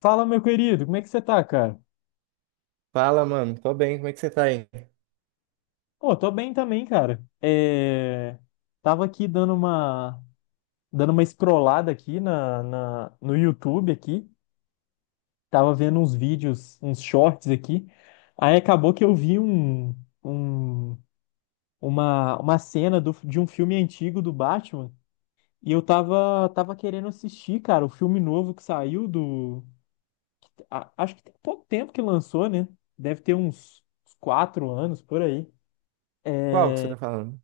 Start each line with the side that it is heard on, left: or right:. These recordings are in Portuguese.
left: Fala, meu querido, como é que você tá, cara?
right: Fala, mano. Tô bem. Como é que você tá aí?
left: Pô, tô bem também, cara. Tava aqui dando uma scrollada aqui no YouTube aqui. Tava vendo uns vídeos, uns shorts aqui. Aí acabou que eu vi um... uma cena de um filme antigo do Batman. E eu tava querendo assistir, cara, o filme novo que saiu do. Acho que tem pouco tempo que lançou, né? Deve ter uns quatro anos por aí. É,
right: Qual que você tá falando?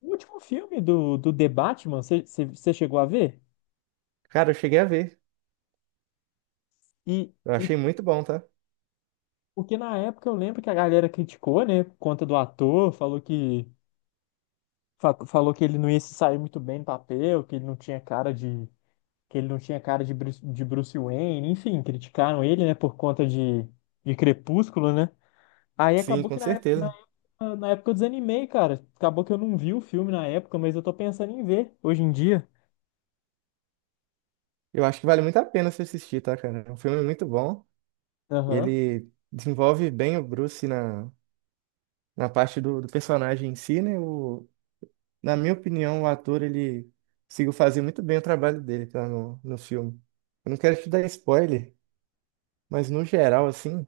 left: O último filme do The Batman, você chegou a ver?
right: Cara, eu cheguei a ver.
left: E,
right: Eu
left: e
right: achei muito bom, tá?
left: porque na época eu lembro que a galera criticou, né, por conta do ator, falou que ele não ia se sair muito bem no papel, que ele não tinha cara de que ele não tinha cara de Bruce, Wayne, enfim, criticaram ele, né, por conta de Crepúsculo, né? Aí
right: Sim,
left: acabou
right: com
left: que na época,
right: certeza.
left: na época eu desanimei, cara. Acabou que eu não vi o filme na época, mas eu tô pensando em ver hoje em dia.
right: Eu acho que vale muito a pena você assistir, tá, cara? É um filme muito bom.
left: Aham,
right: Ele desenvolve bem o Bruce na parte do personagem em si, né? O, na minha opinião, o ator, ele conseguiu fazer muito bem o trabalho dele, tá, no filme. Eu não quero te dar spoiler, mas no geral, assim,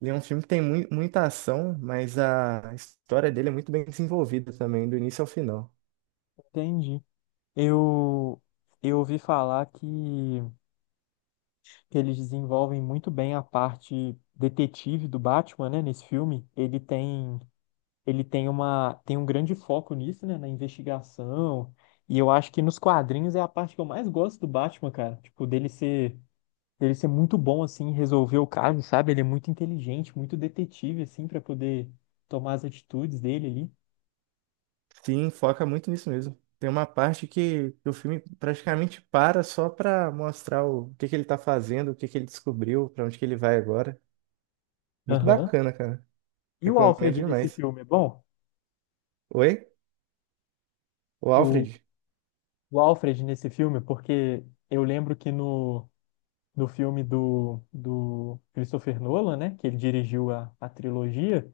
right: ele é um filme que tem muita ação, mas a história dele é muito bem desenvolvida também, do início ao final.
left: entendi. Eu, eu ouvi falar que eles desenvolvem muito bem a parte detetive do Batman, né, nesse filme. Ele tem um grande foco nisso, né, na investigação. E eu acho que nos quadrinhos é a parte que eu mais gosto do Batman, cara. Tipo, dele ser muito bom, assim, em resolver o caso, sabe? Ele é muito inteligente, muito detetive, assim, para poder tomar as atitudes dele ali.
right: Sim, foca muito nisso mesmo. Tem uma parte que o filme praticamente para só pra mostrar o que que ele tá fazendo, o que que ele descobriu, pra onde que ele vai agora. Muito
left: Aham.
right: bacana, cara.
left: E o
right: Recomendo
left: Alfred nesse
right: demais.
left: filme é bom?
right: Oi? O Alfred?
left: O Alfred nesse filme, porque eu lembro que no filme do Christopher Nolan, né, que ele dirigiu a trilogia,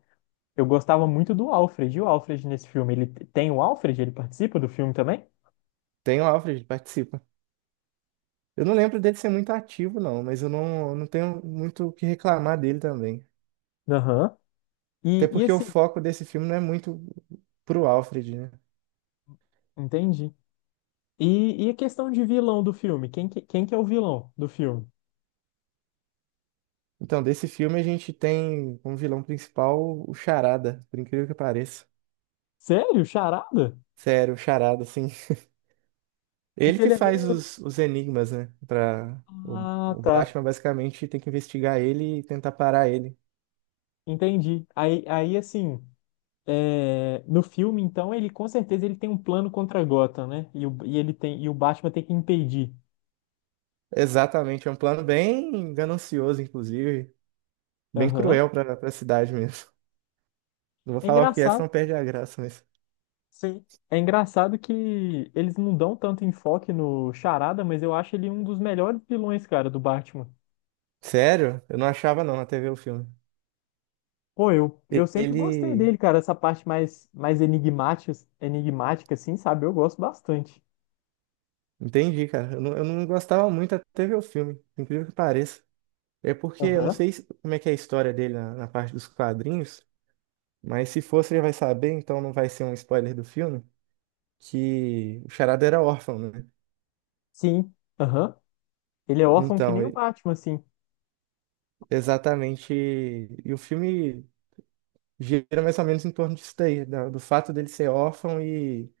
left: eu gostava muito do Alfred. E o Alfred nesse filme, ele tem o Alfred? Ele participa do filme também?
right: Tem o Alfred, participa. Eu não lembro dele ser muito ativo, não, mas eu não tenho muito o que reclamar dele também.
left: Aham.
right: Até porque o
left: Assim,
right: foco desse filme não é muito pro Alfred, né?
left: entendi. E a questão de vilão do filme? Quem que é o vilão do filme?
right: Então, desse filme a gente tem como vilão principal o Charada, por incrível que pareça.
left: Sério? Charada?
right: Sério, o Charada, assim. Ele
left: Porque
right: que
left: ele é
right: faz
left: meio.
right: os enigmas, né? Pra, o,
left: Ah,
right: o
left: tá.
right: Batman basicamente tem que investigar ele e tentar parar ele.
left: Entendi. Aí assim. No filme, então, ele com certeza ele tem um plano contra Gotham, né? E o Batman tem que impedir.
right: Exatamente, é um plano bem ganancioso, inclusive. Bem
left: Aham.
right: cruel pra cidade mesmo. Não vou
left: É
right: falar o que é, senão
left: engraçado,
right: perde a graça, mas.
left: sim. É engraçado que eles não dão tanto enfoque no Charada, mas eu acho ele um dos melhores vilões, cara, do Batman.
right: Sério? Eu não achava não na até ver o filme.
left: Pô, eu
right: E-
left: sempre gostei
right: Ele.
left: dele, cara, essa parte mais enigmática, assim, sabe? Eu gosto bastante.
right: Entendi, cara. Eu não gostava muito até ver o filme, por incrível que pareça. É porque eu não
left: Aham.
right: sei como é que é a história dele na parte dos quadrinhos, mas se for, você já vai saber, então não vai ser um spoiler do filme. Que o Charada era órfão, né?
left: Sim. Aham. Ele é órfão que
right: Então,
left: nem o
right: e-
left: Batman, assim.
right: Exatamente. E o filme gira mais ou menos em torno disso daí, do fato dele ser órfão e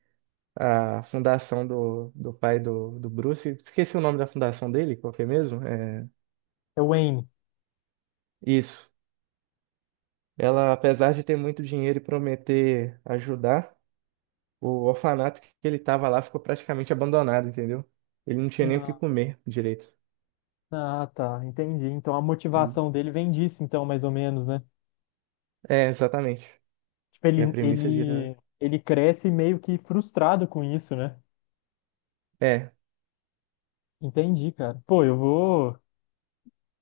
right: a fundação do pai do Bruce. Esqueci o nome da fundação dele, qual que é mesmo? É,
left: É o Wayne.
right: isso. Ela, apesar de ter muito dinheiro e prometer ajudar, o orfanato que ele estava lá ficou praticamente abandonado, entendeu? Ele não tinha nem o que comer direito.
left: Ah, tá, entendi. Então a
right: Hum.
left: motivação dele vem disso, então, mais ou menos, né?
right: É, exatamente.
left: Tipo,
right: E a
left: ele,
right: premissa
left: ele,
right: gira.
left: ele cresce meio que frustrado com isso, né?
right: É.
left: Entendi, cara. Pô, eu vou.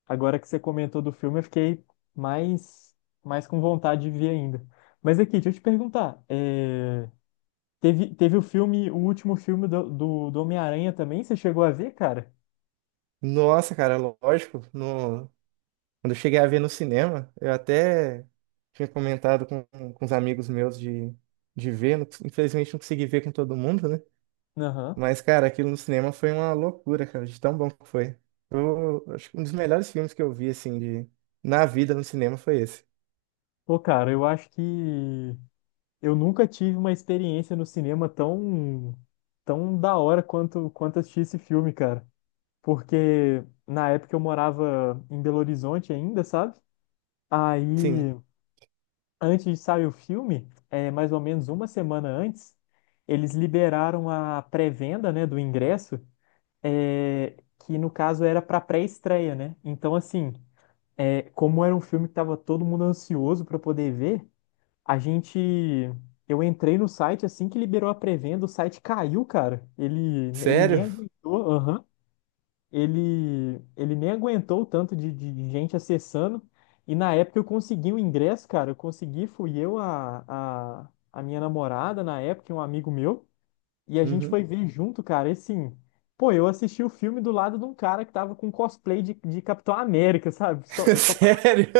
left: Agora que você comentou do filme, eu fiquei mais, mais com vontade de ver ainda. Mas aqui, deixa eu te perguntar. Teve o filme, o último filme do Homem-Aranha também? Você chegou a ver, cara?
right: Nossa, cara, lógico. No... Quando eu cheguei a ver no cinema, eu até tinha comentado com os amigos meus de ver. Infelizmente não consegui ver com todo mundo, né?
left: Aham.
right: Mas, cara, aquilo no cinema foi uma loucura, cara, de tão bom que foi. Eu acho que um dos melhores filmes que eu vi, assim, de... na vida no cinema foi esse.
left: Pô, cara, eu acho que. Eu nunca tive uma experiência no cinema tão da hora quanto assistir esse filme, cara. Porque na época eu morava em Belo Horizonte ainda, sabe?
right: Sim.
left: Aí, antes de sair o filme, mais ou menos uma semana antes, eles liberaram a pré-venda, né, do ingresso, é, que no caso era para pré-estreia, né? Então, assim, como era um filme que tava todo mundo ansioso para poder ver. A gente. Eu entrei no site assim que liberou a pré-venda, o site caiu, cara. Ele nem
right: Sério?
left: aguentou, aham. Ele nem aguentou o tanto de gente acessando. E na época eu consegui o ingresso, cara. Eu consegui, fui eu, a minha namorada na época, e um amigo meu. E a gente
right: Uhum.
left: foi ver junto, cara. E assim, pô, eu assisti o filme do lado de um cara que tava com cosplay de Capitão América, sabe? Só, só
right: Sério?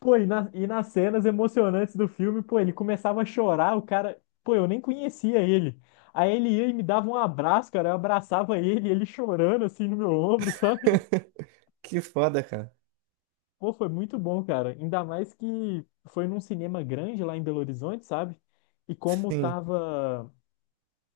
left: Pô, e nas cenas emocionantes do filme, pô, ele começava a chorar, o cara, pô, eu nem conhecia ele. Aí ele ia e me dava um abraço, cara, eu abraçava ele, ele chorando assim no meu ombro, sabe?
right: Que foda, cara.
left: Pô, foi muito bom, cara. Ainda mais que foi num cinema grande lá em Belo Horizonte, sabe? E como
right: Sim.
left: tava,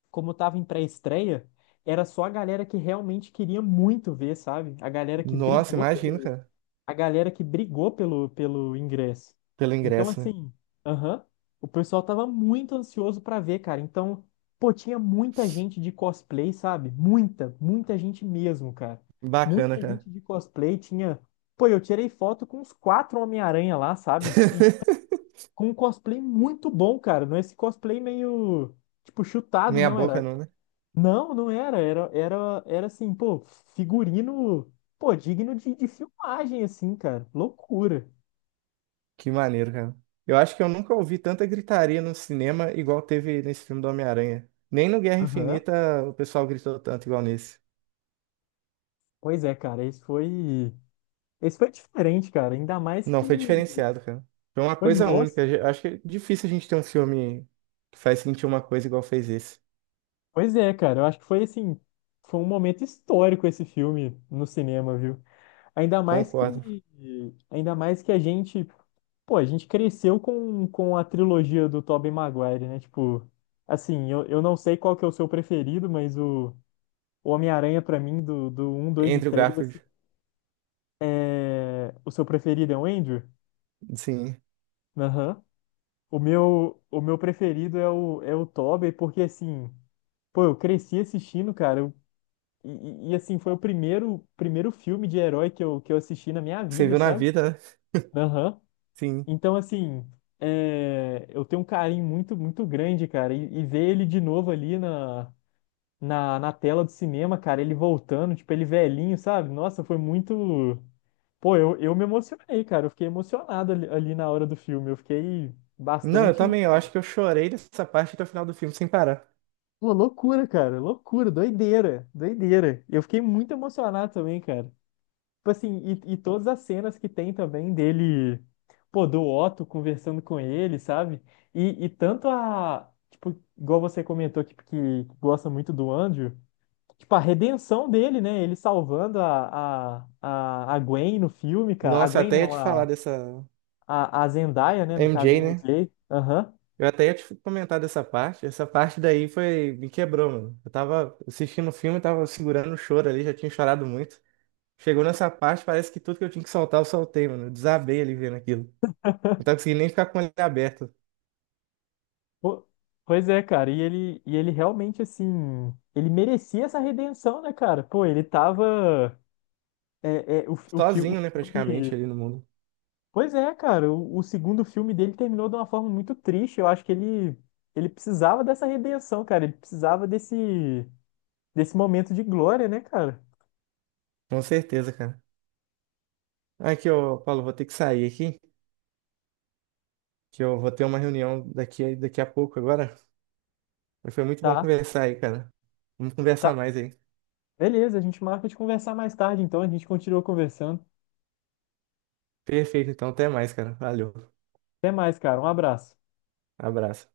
left: como tava em pré-estreia, era só a galera que realmente queria muito ver, sabe? A galera que
right: Nossa,
left: brigou
right: imagino,
left: pelo
right: cara.
left: a galera que brigou pelo ingresso.
right: Pelo
left: Então,
right: ingresso, né?
left: assim, aham, o pessoal tava muito ansioso pra ver, cara. Então, pô, tinha muita gente de cosplay, sabe? Muita, muita gente mesmo, cara.
right: Bacana,
left: Muita
right: cara.
left: gente de cosplay tinha. Pô, eu tirei foto com uns quatro Homem-Aranha lá, sabe? E tipo, com um cosplay muito bom, cara. Não é esse cosplay meio, tipo, chutado,
right: Meia
left: não.
right: boca
left: Era,
right: não, né?
left: não, não era. Era assim, pô, figurino, pô, digno de filmagem, assim, cara. Loucura.
right: Que maneiro, cara. Eu acho que eu nunca ouvi tanta gritaria no cinema igual teve nesse filme do Homem-Aranha. Nem no Guerra
left: Aham.
right: Infinita o pessoal gritou tanto igual nesse.
left: Pois é, cara, esse foi. Esse foi diferente, cara. Ainda mais
right: Não,
left: que.
right: foi diferenciado, cara. Foi uma
left: Foi
right: coisa
left: nossa.
right: única. Eu acho que é difícil a gente ter um filme que faz sentir uma coisa igual fez esse.
left: Pois é, cara. Eu acho que foi assim. Foi um momento histórico esse filme no cinema, viu? Ainda mais que.
right: Concordo.
left: Ainda mais que a gente. Pô, a gente cresceu com a trilogia do Tobey Maguire, né? Tipo, assim, eu não sei qual que é o seu preferido, mas o. O Homem-Aranha, pra mim, do um 2 e
right: Andrew
left: 3
right: Garfield,
left: assim, é- o seu preferido é o Andrew?
right: sim.
left: Aham. O meu preferido é o, é o Tobey, porque, assim, pô, eu cresci assistindo, cara, eu- e, e, assim, foi o primeiro filme de herói que eu assisti na minha
right: Você
left: vida,
right: viu na
left: sabe?
right: vida, né?
left: Aham.
right: Sim.
left: Então, assim, é, eu tenho um carinho muito, muito grande, cara, e ver ele de novo ali na tela do cinema, cara, ele voltando, tipo, ele velhinho, sabe? Nossa, foi muito. Pô, eu me emocionei, cara. Eu fiquei emocionado ali na hora do filme. Eu fiquei
right: Não, eu
left: bastante.
right: também. Eu acho que eu chorei dessa parte até o final do filme sem parar.
left: Pô, loucura, cara. Loucura, doideira, doideira. Eu fiquei muito emocionado também, cara. Tipo assim, e todas as cenas que tem também dele, pô, do Otto conversando com ele, sabe? E tanto a. Tipo, igual você comentou que gosta muito do Andrew. Tipo, a redenção dele, né? Ele salvando a Gwen no filme, cara. A
right: Nossa, eu
left: Gwen
right: até ia
left: não,
right: te falar
left: a,
right: dessa
left: a, a Zendaya, né? No caso, a
right: MJ, né?
left: MJ. Aham.
right: Eu até ia te comentar dessa parte. Essa parte daí foi, me quebrou, mano. Eu tava assistindo o filme, tava segurando o choro ali, já tinha chorado muito. Chegou nessa parte, parece que tudo que eu tinha que soltar, eu soltei, mano. Eu desabei ali vendo aquilo. Não tava conseguindo nem ficar com ele aberto.
left: Po- Pois é, cara. E ele realmente, assim... Ele merecia essa redenção, né, cara? Pô, ele tava... O
right: Sozinho, né, praticamente,
left: filme...
right: ali no mundo.
left: Pois é, cara. O segundo filme dele terminou de uma forma muito triste. Eu acho que ele precisava dessa redenção, cara. Ele precisava desse momento de glória, né, cara?
right: Com certeza, cara. Aqui, ô, Paulo, vou ter que sair aqui, que eu vou ter uma reunião daqui, daqui a pouco agora. Mas foi muito bom
left: Tá.
right: conversar aí, cara. Vamos conversar
left: Tá,
right: mais aí.
left: beleza, a gente marca de conversar mais tarde, então a gente continua conversando.
right: Perfeito, então, até mais, cara. Valeu.
left: Até mais, cara. Um abraço.
right: Abraço.